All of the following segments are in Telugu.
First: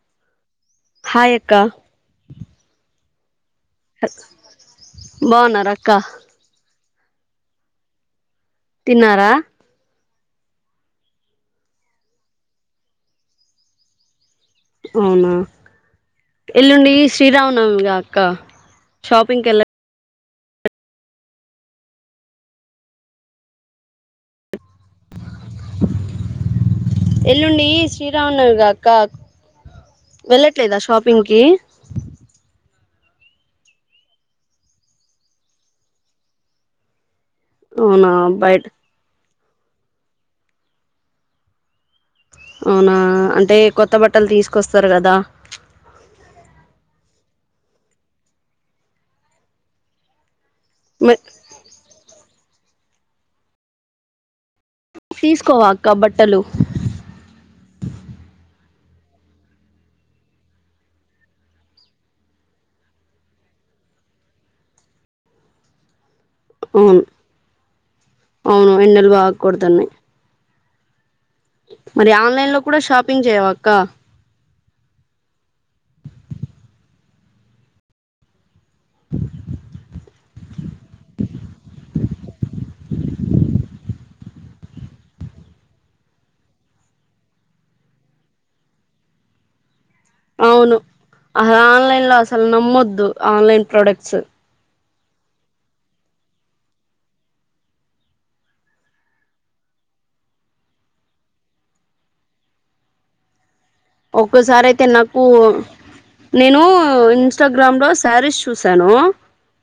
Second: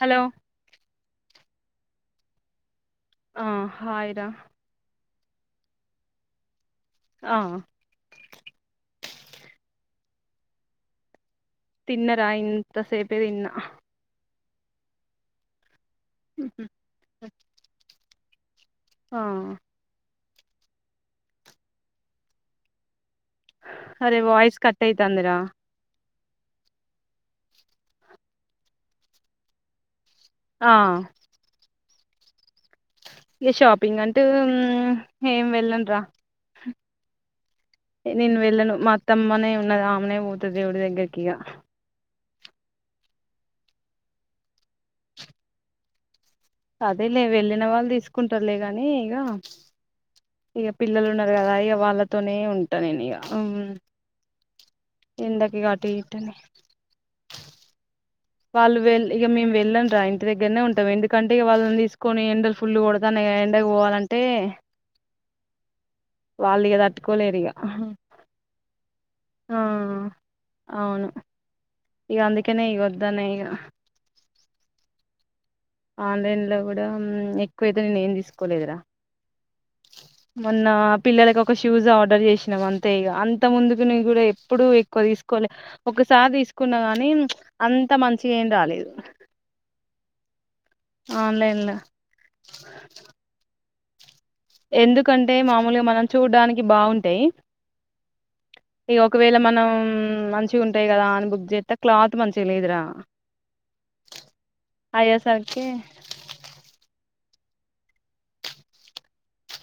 హలో హాయ్ అక్క. [unintelligible] హాయ్ రా. బావున్నారా అక్క. ఆ తిన్నారా. తిన్నరా ఇంత సేపేదిన్న. అవునా, ఎల్లుండి శ్రీరామనవమి కదా అక్క. ఆ షాపింగ్ కెల్లా. అరే వాయిస్ కట్ కట్ అయితాంది. రా. ఎల్లుండి శ్రీరామనవమిగా అక్క. ఆ వెళ్లట్లేదా షాపింగ్ కి. ఇ షాపింగ్ అంటూ ఏం వెళ్ళండ రా. అవునా నేను బయట వెళ్ళను మా అత్తమ్మనే ఉన్న ఆమెనే పోతాది దేవుడి దగ్గరకిగా. అవునా అంటే కొత్త బట్టలు తీసుకొస్తారు కదా. అదే లే వెళ్ళిన వాళ్ళు తీసుకుంటారులే కానీ ఇగా. ఇగా పిల్లలు ఉన్నారు. కదా ఇక వాళ్ళతోనే ఉంటా నేను ఇగా. తీసుకోవా అక్క బట్టలు. వాళ్ళు వె ఇగ మేము వెళ్ళం. రా ఇంటి దగ్గరనే ఉంటాం. ఎందుకంటే ఇక వాళ్ళని తీసుకొని ఎండల ఫుల్లు కొడుతానై గదా. ఎండ పోవాలంటే. వాళ్ళు ఇగ అవును తట్టుకోలేరిగా. అవును ఎండలు బాగా కొడుతున్నాయి. అవును. మరి ఇగ ఆన్లైన్ లో అందుకనే ఇగ కూడా వద్దన్న షాపింగ్ ఇగ చెయ్యవా అక్క. ఆన్లైన్ లో కూడా ఎక్కువైతే నేను ఏం తీసుకోలేదురా. [inaudible] మొన్న పిల్లలకి ఒక షూస్ ఆర్డర్ చేసినాం, అంతే ఇక అంత ముందుకు నీ కూడా ఎప్పుడు ఎక్కు. తీసుకోలే ఒకసారి తీసుకున్నా గాని, అంత మంచిగా ఏం రాలేదు. అవును, ఆన్లైన్ లో అసలు నమ్మొద్దు ఆన్లైన్ ప్రొడక్ట్స్. ఎందుకంటే మామూలుగా మనం చూడ్డానికి బాగుంటాయి. ఇక ఒకవేళ మనం మంచిగా ఉంటాయి కదా. అని బుక్ చేస్తే క్లాత్ మంచిగా లేదురా. ఒక్కసారి అయితే నాకు అయ్యేసరికి నేను. ఇన్స్టాగ్రామ్ లో శారీస్ చూశాను,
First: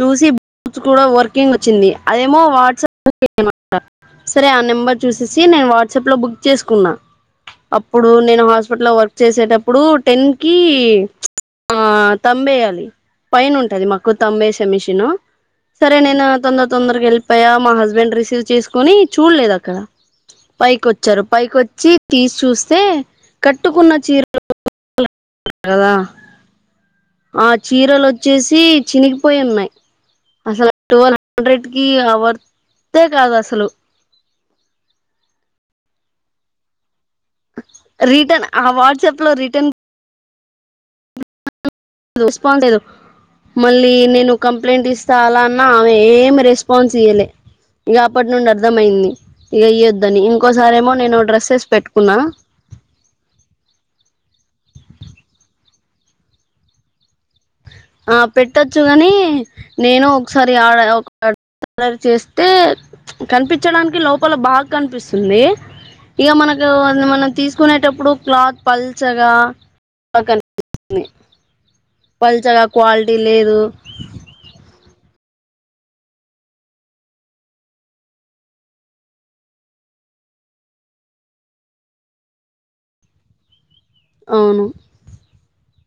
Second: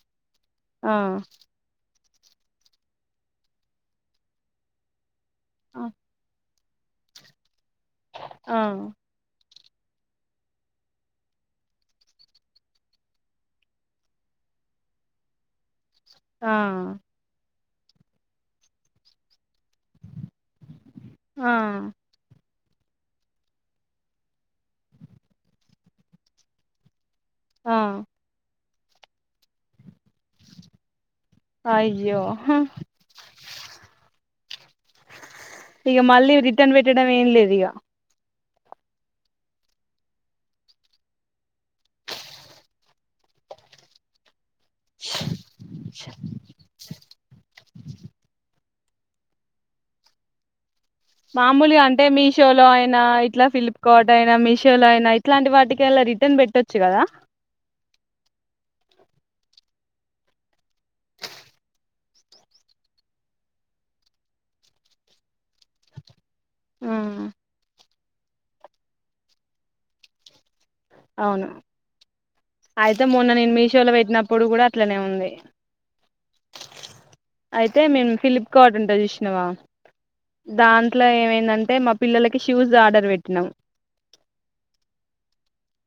చూసి [unintelligible] ఆ కూడా వర్కింగ్ వచ్చింది. అదేమో వాట్సాప్ [unintelligible] సరే ఆ నెంబర్ చూసేసి నేను వాట్సప్ లో బుక్. చేసుకున్నా, అప్పుడు నేను ఆ హాస్పిటల్ వర్క్. వసేటప్పుడు టెన్ కి. ఆ తంబేయాలి పైన ఉంటది. మాకు తంబు వేసే మిషన్. సరే నేను ఆ తొందర తొందరకి వెళ్లిపోయా. అయ్యా మా హస్బెండ్ రిసీవ్ చేసుకుని చూడలేదు. అక్కడ. పైకి వచ్చారు పైకి ఆ వచ్చి తీసి చూస్తే కట్టుకున్న చీరలు. కదా ఆ చీరలు వచ్చేసి చిగిపోయి. ఉన్నాయి. అసలు ట్వల్ హండ్రెడ్ కి అయ్యో అవర్తే కాదు అసలు. ఇక మళ్ళీ రిటర్న్ పెట్టడం ఏం లేదు ఇగ. రిటర్న్ ఆ వాట్సాప్ లో రిటర్న్. రెస్పాన్. మళ్ళీ నేను కంప్లైంట్ ఇస్తా అలా. ఆమె ఏం రెస్పాన్స్ ఇయ్యలే. ఇగ అప్పటి నుండి అర్థమయింది. ఇగ ఇయ్యొద్దని ఇంకోసారేమో. నేను డ్రెస్సెస్ మామూలుగా అంటే పెట్టుకున్నా మీషో లో అయినా ఇట్లా ఫ్లిప్ కార్డ్ అయినా మీషో. లోయినా ఇట్లాంటి వాటికి అలా రిటర్న్ పెట్టొచ్చు కదా. ఆ పెట్టచ్చు కాగాని నేను ఒకసారి. [unintelligible] తలర్ చేస్తే కనిపించడానికి లోపల బాగా కనిపిస్తుంది ఇక మనకు ఉమ్ మనం తీసుకునేటప్పుడు క్లాత్ పల్చగా అవును పల్చగా అయితే క్వాలిటీ మొన్న నేను లేదు మీషోలో పెట్టినప్పుడు కూడా అట్లనే ఉంది అయితే మేము ఫిలిప్కార్ట్ ఉంటే చూసినావా దాంట్లో ఏమైందంటే మా పిల్లలకి షూస్ ఆర్డర్ పెట్టినాము ఆ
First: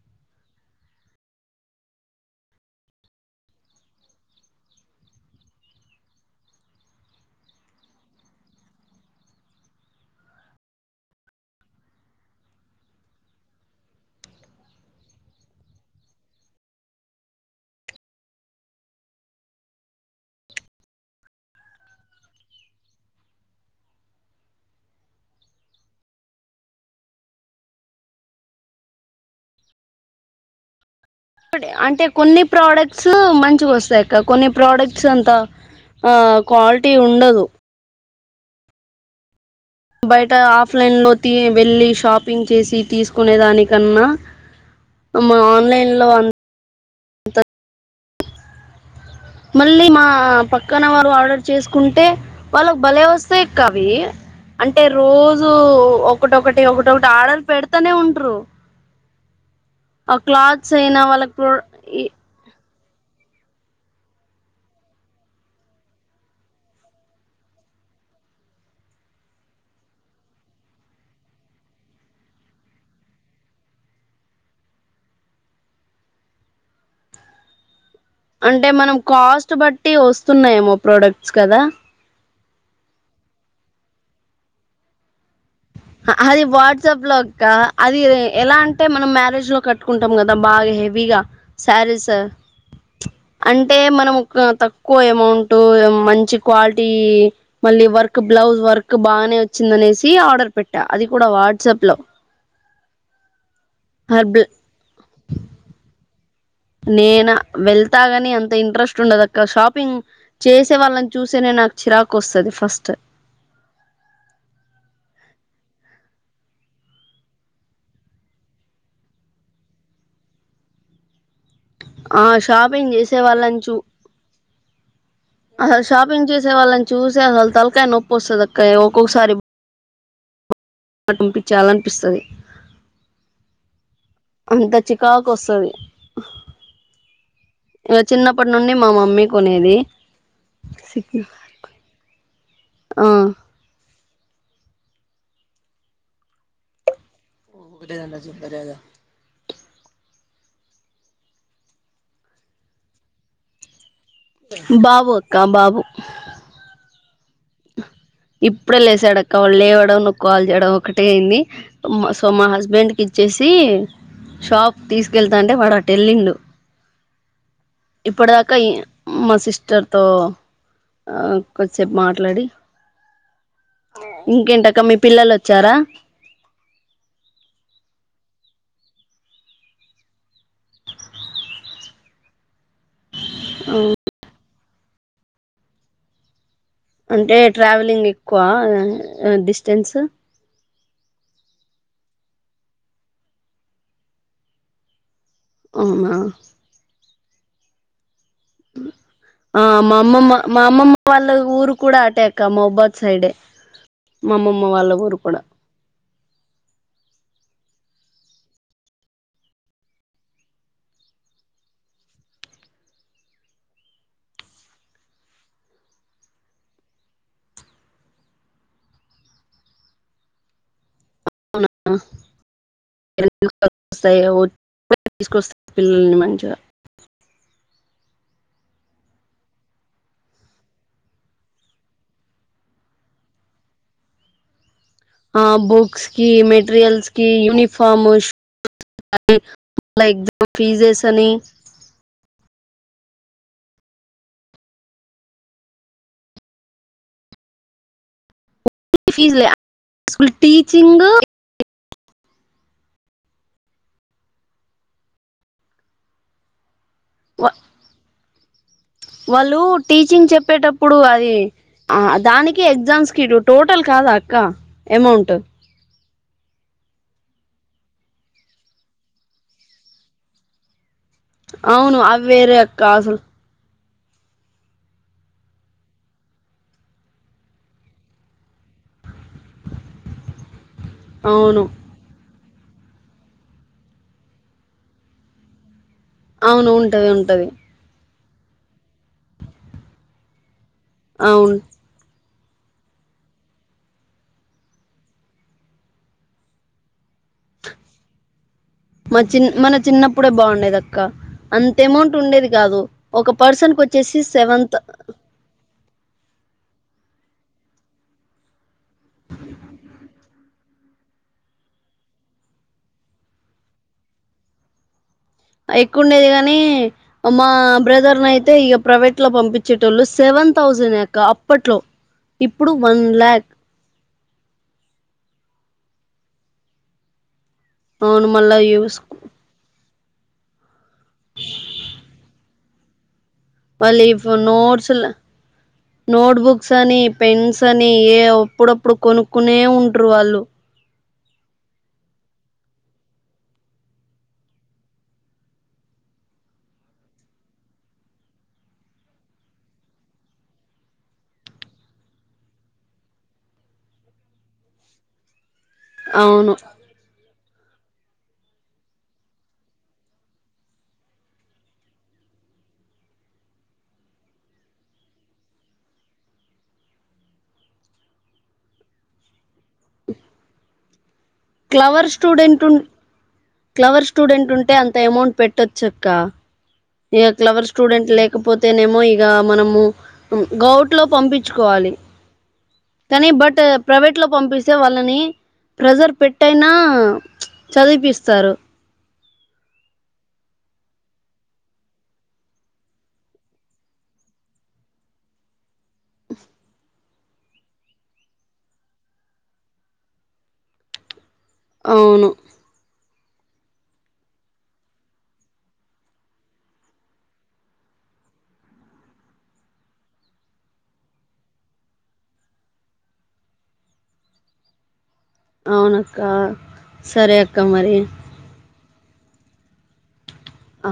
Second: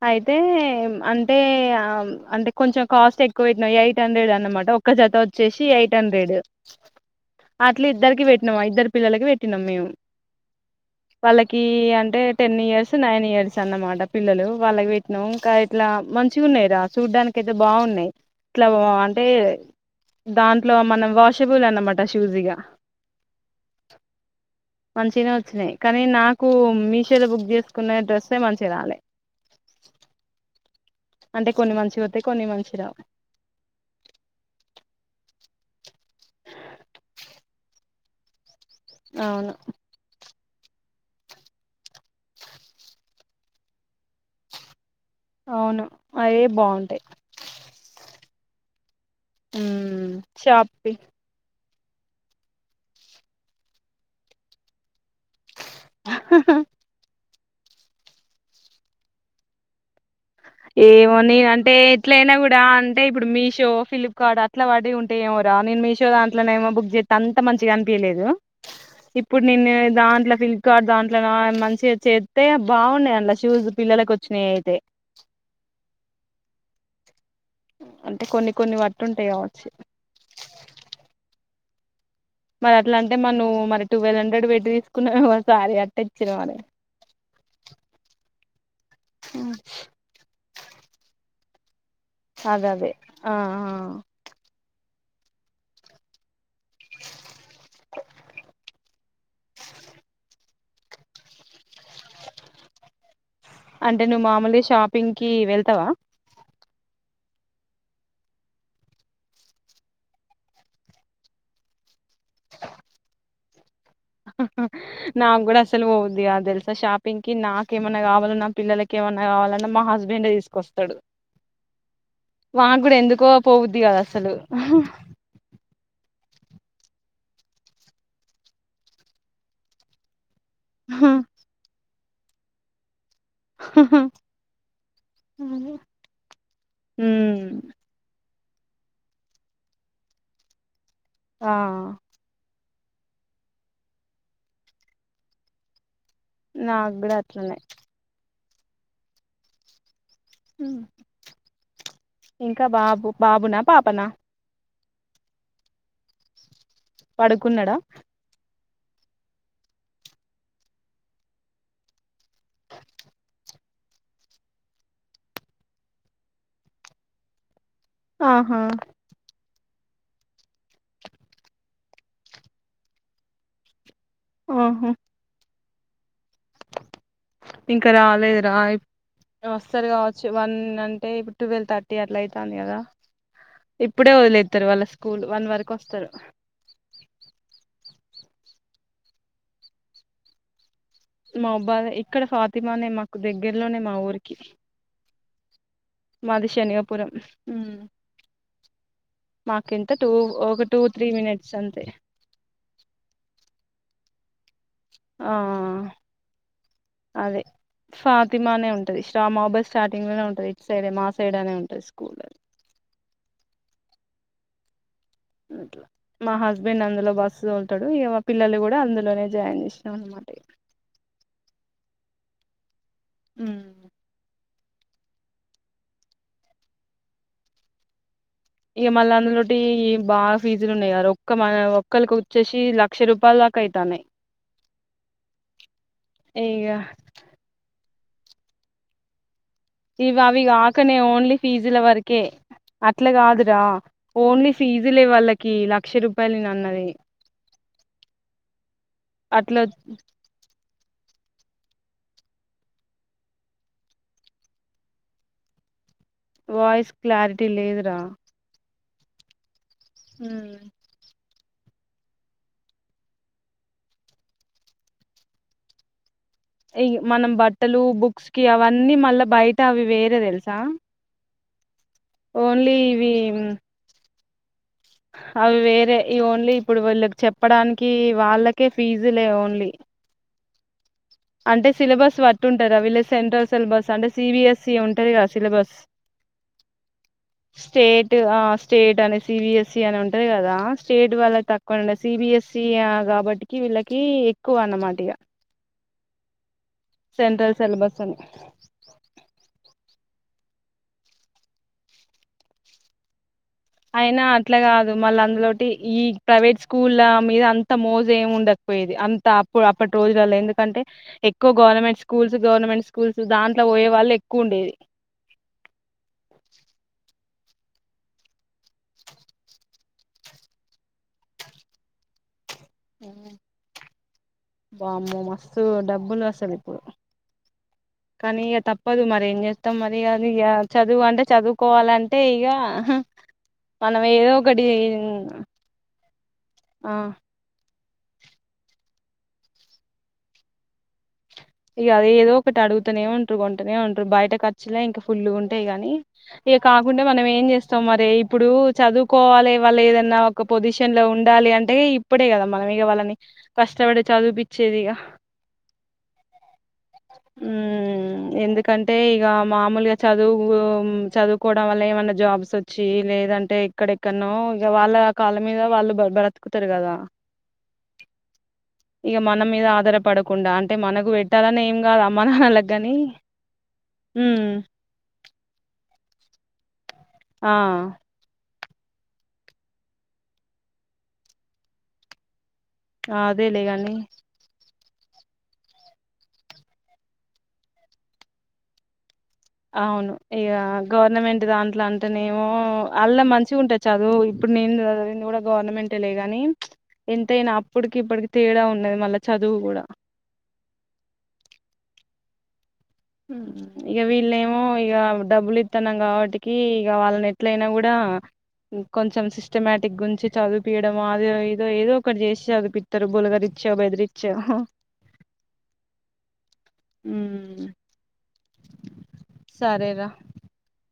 అయితే అంటే అంటే కొంచెం కాస్ట్ ఎక్కువవుతుయి ఎయిట్ హండ్రెడ్ అనమాట ఒక్క జత వచ్చేసి ఎయిట్ హండ్రెడ్ అట్లా ఇద్దరికి పెట్టినామా ఇద్దరు పిల్లలకి పెట్టినాం మేము వాళ్ళకి అంటే టెన్ ఇయర్స్ నైన్ ఇయర్స్ అన్నమాట పిల్లలు వాళ్ళకి పెట్నాం ఇంకా ఇట్లా మంచిగా ఉన్నాయి రా చూడ్డానికి అయితే బాగున్నాయి ఇట్లా అంటే దాంట్లో మనం వాషబుల్ అన్నమాట షూజ్ ఇగా మంచినే వచ్చినాయి కానీ నాకు మీషోలో బుక్ చేసుకున్న డ్రస్ మంచిగా రాలే అంటే కొన్ని మంచిగా అంటే వస్తాయి కొన్ని మంచి రావు ప్రోడక్ట్స్ మంచిగా వస్తాయిక్క కొన్ని ప్రోడక్ట్స్ అంతా ఆ క్వాలిటీ ఉండదు అవును బయట ఆఫ్లైన్ లో వెళ్ళలి షాపింగ్ చేసి తీసుకునే దానికన్నా మ్ అవును ఆన్లైన్ లో అ అయే బాగుంటాయి మళ్ళీ మా ఉమ్ పక్కన షాపి వారు ఆర్డర్ చేసు కుంటే వాళ్ళకి బలే వస్తాయి కవి అంటే రోజూ ఒకటొకటి ఒకటొ ఒకటి ఆడర్ పెడతానే ఉంట్ర ఏమో వాళ్ళకి నేను ప్రో అంటే ఈ ఎట్లయినా కూడా అంటే ఇప్పుడు మీషో ఫ్లిప్కార్ట్ అట్లా వాడి ఉంటే ఏమోరా నేను మీషో దాంట్లోనేమో బుక్ చేస్తే అంత మంచిగా అనిపియదు తె లేదు ఇప్పుడు నేన్న దాంట్లో ఫిలిప్కార్ట్ దాంట్లో మంచిగా చేస్తే బాగున్నాయి షూజ పిల్లలకు వచ్చినాయి అయితే కొన్ని అంటే కొన్ని మనం బట్టి ఉంటాయి కాస్ట్ కావచ్చు బట్టి వస్తున్నాయేమో ప్రోడక్ట్స్ కదా మరి అట్లా అంటే మనం మరి ట్వెల్వ్ హండ్రెడ్ బెడ్ తీసుకునే అది వాట్సాప్ లోక్క అది ఎలా అంటే మనం మ్యారేజ్ లో కట్టుకుంటాం కదా బాగా హెవీగా సారీస్ సార్ అదే అదే ఆ అంటే మనం ఒక తక్వ ఎక్కువ అమౌంట్ మంచి క్వాలిటీ మళ్ళీ వర్క్ బ్లౌజ్ వర్క్ బానే వచ్చిందని ఆర్డర్ పెట్ట అది కూడా వాట్సప్ లో అంటే నువ్వు మామూలు షాపింగ్ కి వెళ్తావా నేనా వెళ్తాగాని అంత ఇంట్రెస్ట్ ఉండదు అక్క షాపింగ్ చేసే వాళ్ళని చూసే నేను నాకు చిరాకు వస్తుంది ఫస్ట్ నాకు కూడా అసలు పోది ఆ తెలుసా షాపింగ్ కి నాకేమన్నా కావాలో నా పిల్లలకి ఏమన్నా కావాలన్నా మా హస్బెండ్ ఏ తీసుకొస్తాడు ఆ షాపింగ్ మాకుడ చేసే ఎందుకో వాళ్ళని చూ పోవద్ది కాదు అసలు అసలు షాపింగ్ చేసే వాళ్ళని చూసి అసలు తలకాయ నొప్పి వస్తుంది అక్క ఒక్కొక్కసారి పించాలనిపిస్తుంది అంత చికాకు వస్తది ఉమ్ ఇ చిన్నప్పటి నుండి మా మమ్మీ కొనేది ఆ అ నా గుడ అట్లనే ఓరేదరే అదా [unintelligible] ఇంకా బాబు బాబునా పాపనా బాబు అక్కా బాబు పడుకున్నాడా ఇప్పుడే లేసాడు అక్క వాళ్ళు లేవ్వడం ను్వు కాల్ చేయడం ఒకటే అన్ని సో మా హస్బెండ్ కి ఇచ్చేసి షాప్ తీసుకెళ్తా అంటే వాడు అటవెళిండు ఇప్పుడుదాకా ఆహా మా సిస్ట మస్టర్ తో కొదిసేపు మాట్లాడి ఇంకేంటక్క ఆహా మీ పిల్లలు వచ్చారా ఇంకా రాలేదు రా వస్తారు కావచ్చు వన్ అంటే ఇప్పుడు ట్వెల్వ్ థర్టీ అట్లా అవుతుంది కదా ఇప్పుడే వదిలేతారు వాళ్ళ స్కూల్ వన్ వరకు వస్తారు అంటే ట్రావెలింగ్ ఎక్కువ డిస్టెన్స్ మా అబ్బా ఇక్కడ ఫాతిమానే మాకు దగ్గరలోనే మా ఊరికి అవునా మది శనిగాపురం అ ఆ మాకింత మా టూ అమ్మమ్మ మా ఒక టూ అమ్మమ్మ త్రీ వాళ్ళ మినిట్స్ ఊరు అంతే కూడా అటాక మౌబాద్ సైడ్ ఏ ఆ అదే ఫాతిమా అనే ఉంటుది మబాస్ స్టార్టింగ్ లోనే ఉంటుది ఇటు సైడ్ మా సైడ్ అనే ఉంటుంది స్కూల్ది [inaudible] అట్లా మా హస్బెండ్ అందులో బస్ తోలుతాడు ఇ మా పిల్లలు కూడా అందులోనే జాయిన్ చేసినాం అనమాట ఇగ [inaudible] తీసుకొస్తారు పిల్లల్ని మంచిగా ఇక మళ్ళీ అందులోటి బాగా ఫీజులు ఉన్నాయి క ఒక్క మ ఒక్కరికి వచ్చేసి లక్ష రూపాయలు కైతానే అ హా బుక్స్ కి ఇగ మెటీరియల్స్ కి యూనిఫార్మ్ [inaudible] ఇవి అవి కాకనే ఓన్లీ ఫీజుల వరకే అట్లా కాదురా ఓన్లీ ఫీజులే వాళ్ళకి లక్ష రూపాయలున్నది fees school teaching voice clarity లేదురా వాళ్ళు టీచింగ్ చెప్పేటప్పుడు అది ఆ దానినికి ఎగ్జామ్స్క్యూటివ్ టోటల్ కాదా అక్క అమౌంట్ ఈ మనం బట్టలు బుక్స్ కి అవన్నీ మళ్ళా బయట అవి వేరే తెలుసా అవును అ వేర ఓన్లీ అక్క అసలు ఇవి అవి వేరే ఈ ఓన్లీ ఇప్పుడు వీళ్ళకి చెప్పడానికి వాళ్ళకే ఫీజులే ఓన్లీ అవును అంటే సిలబస్ పట్టి ఉంటారుా వీళ్ళ్ సెంట్రల్ సిలబస్ అంటే సిబిఎస్ఈ ఉంటంది కదా సిలబస్ అవును ఉంటది ఉంటది స్టేట్ స్టేట్ అనే సిబిఎస్సి అని ఉంటది కదా స్టేట్ వల్ల అవును తక్కువ ఉండ సిబిఎస్సి స కాబట్టికి వీళ్ళకి ఎక్కువ అన్నమాట ఇక సెంట్రల్ సిలబస్ అని మా చిన్ మన చిన్నప్పుడే బాగుండేది అక్క అంత అమౌంట్ ఉండేది కాదు ఒక పర్సన్ కి వచ్చేసి అయినా అట్లా సెవెంత్ కాదు మళ్ళ అందులోటి ఈ ప్రైవేట్ స్కూల్ల మీద అంత మోజ ఏమి ఉండకపోయేది అంత అప్పుడు అప్పటి రోజులలో ఎందుకంటే ఎక్కువ గ గవర్నమెంట్ స్కూల్ గవర్నమెంట్ స్కూల్ దాంట్లో పోయే వాళ్ళ ఎక్కువ ఉండేది [inaudible] ఎక్కువండేది కాగాని మా బ్రదర్ ని అయితే ఇక ప్రైవేట్ లో పంపించేటోళ్ళు సేవ న్ థౌజండ్ అక్క అప్పట్లో ఇప్పుడు వన్ ల్యాక్ వామ్మో మస్తు డబ్బులు వస్తంది ఇప్పుడు అవును కానీ మళ్ళా ఇక యూస్ తప్పదు మరి ఏం చేస్తాం మ అది కాదు ఇక చదువు అంటే చదువుకోవాలంటే ఇక మనం మళ్ళీ ఏదో ఒకటి నోట్స్ల నోట్బుక్స్ ఆ అని పెన్స్ అని ఏ అప్పుడప్పుడు కొనుక్కునే ఉంటరు వాళ్ళు ఇక ఏదో ఒకటి అడుగుతూనే ఉంటారు కొంటనే ఉంటారు బయట ఖర్చులే ఇంకా ఫుల్లు ఉంటాయి గానీ ఇ కాకుంటే మనం ఏం చేస్తాం మరి ఇప్పుడు చదువుకోవాలి వాళ్ళ ఏదన్నా ఒక పొజిషన్ లో ఉండాలి అంటే ఇప్పుడే కదా మనం ఇక వాళ్ళని కష్టపడి చదిపిచ్చేది ఇక అవును ఉమ్ ఎందుకంటే ఇక మామూలుగా చదువు చదువుకోవడం వల్ల ఏమన్నా జాబ్స్ వచ్చి లేదంటే ఇక్కడెక్కడనో ఇ వాళ్ళ కళ్ళ మీద వాళ్ళు బ్రతుకుతారు కదా ఇక మన మీద ఆధారపడకుండా అంటే మనకు పెట్టి క్లవర్ స్టూడెంట్ క్లవర్ ఉమ్ స్టూడెంట్ ఉంటే అంత అమౌంట్ పెట్టొచ్చు ఇక ఆ క్లవర్ స్టూడెంట్ లేకపో అతేనేమో ఇగ మనము గౌట్ లో పంపించుకోవాలి కానీ బట్ అదేలేగాని ప్రైవేట్ లో పంపిస్ వాళ్ళని ప్రజర్ పెట్టైనా చదివిపిస్తారు ఆ అవును ఇక గవర్నమెంట్ దాంట్లో అంటేనేమో అల మంచిగా ఉంటే చదువు ఇప్పుడు నేను కూడా గవర్నమెంటే లే గాని ఎంతైనా అప్పటికి ఇప్పటికి తేడా ఉన్నది మళ్ళా చదువు కూడ అవును ఇక వీళ్ళేమో ఇక డబ్బులు ఇస్తున్నాం కాబట్టికి ఇక వాళ్ళని ఎట్లయినా కూడ ఆ కొంచెం సిస్టమేటిక్ గురించి చదివుపియడం అద ఏదో ఏదో ఒకక్కటి చేసి చదిపిస్తారు బులగరి [unintelligible] బెదిరిచ్చో అవునక్క సరే అక్క ఉమ్ మరి సరేరా ఆ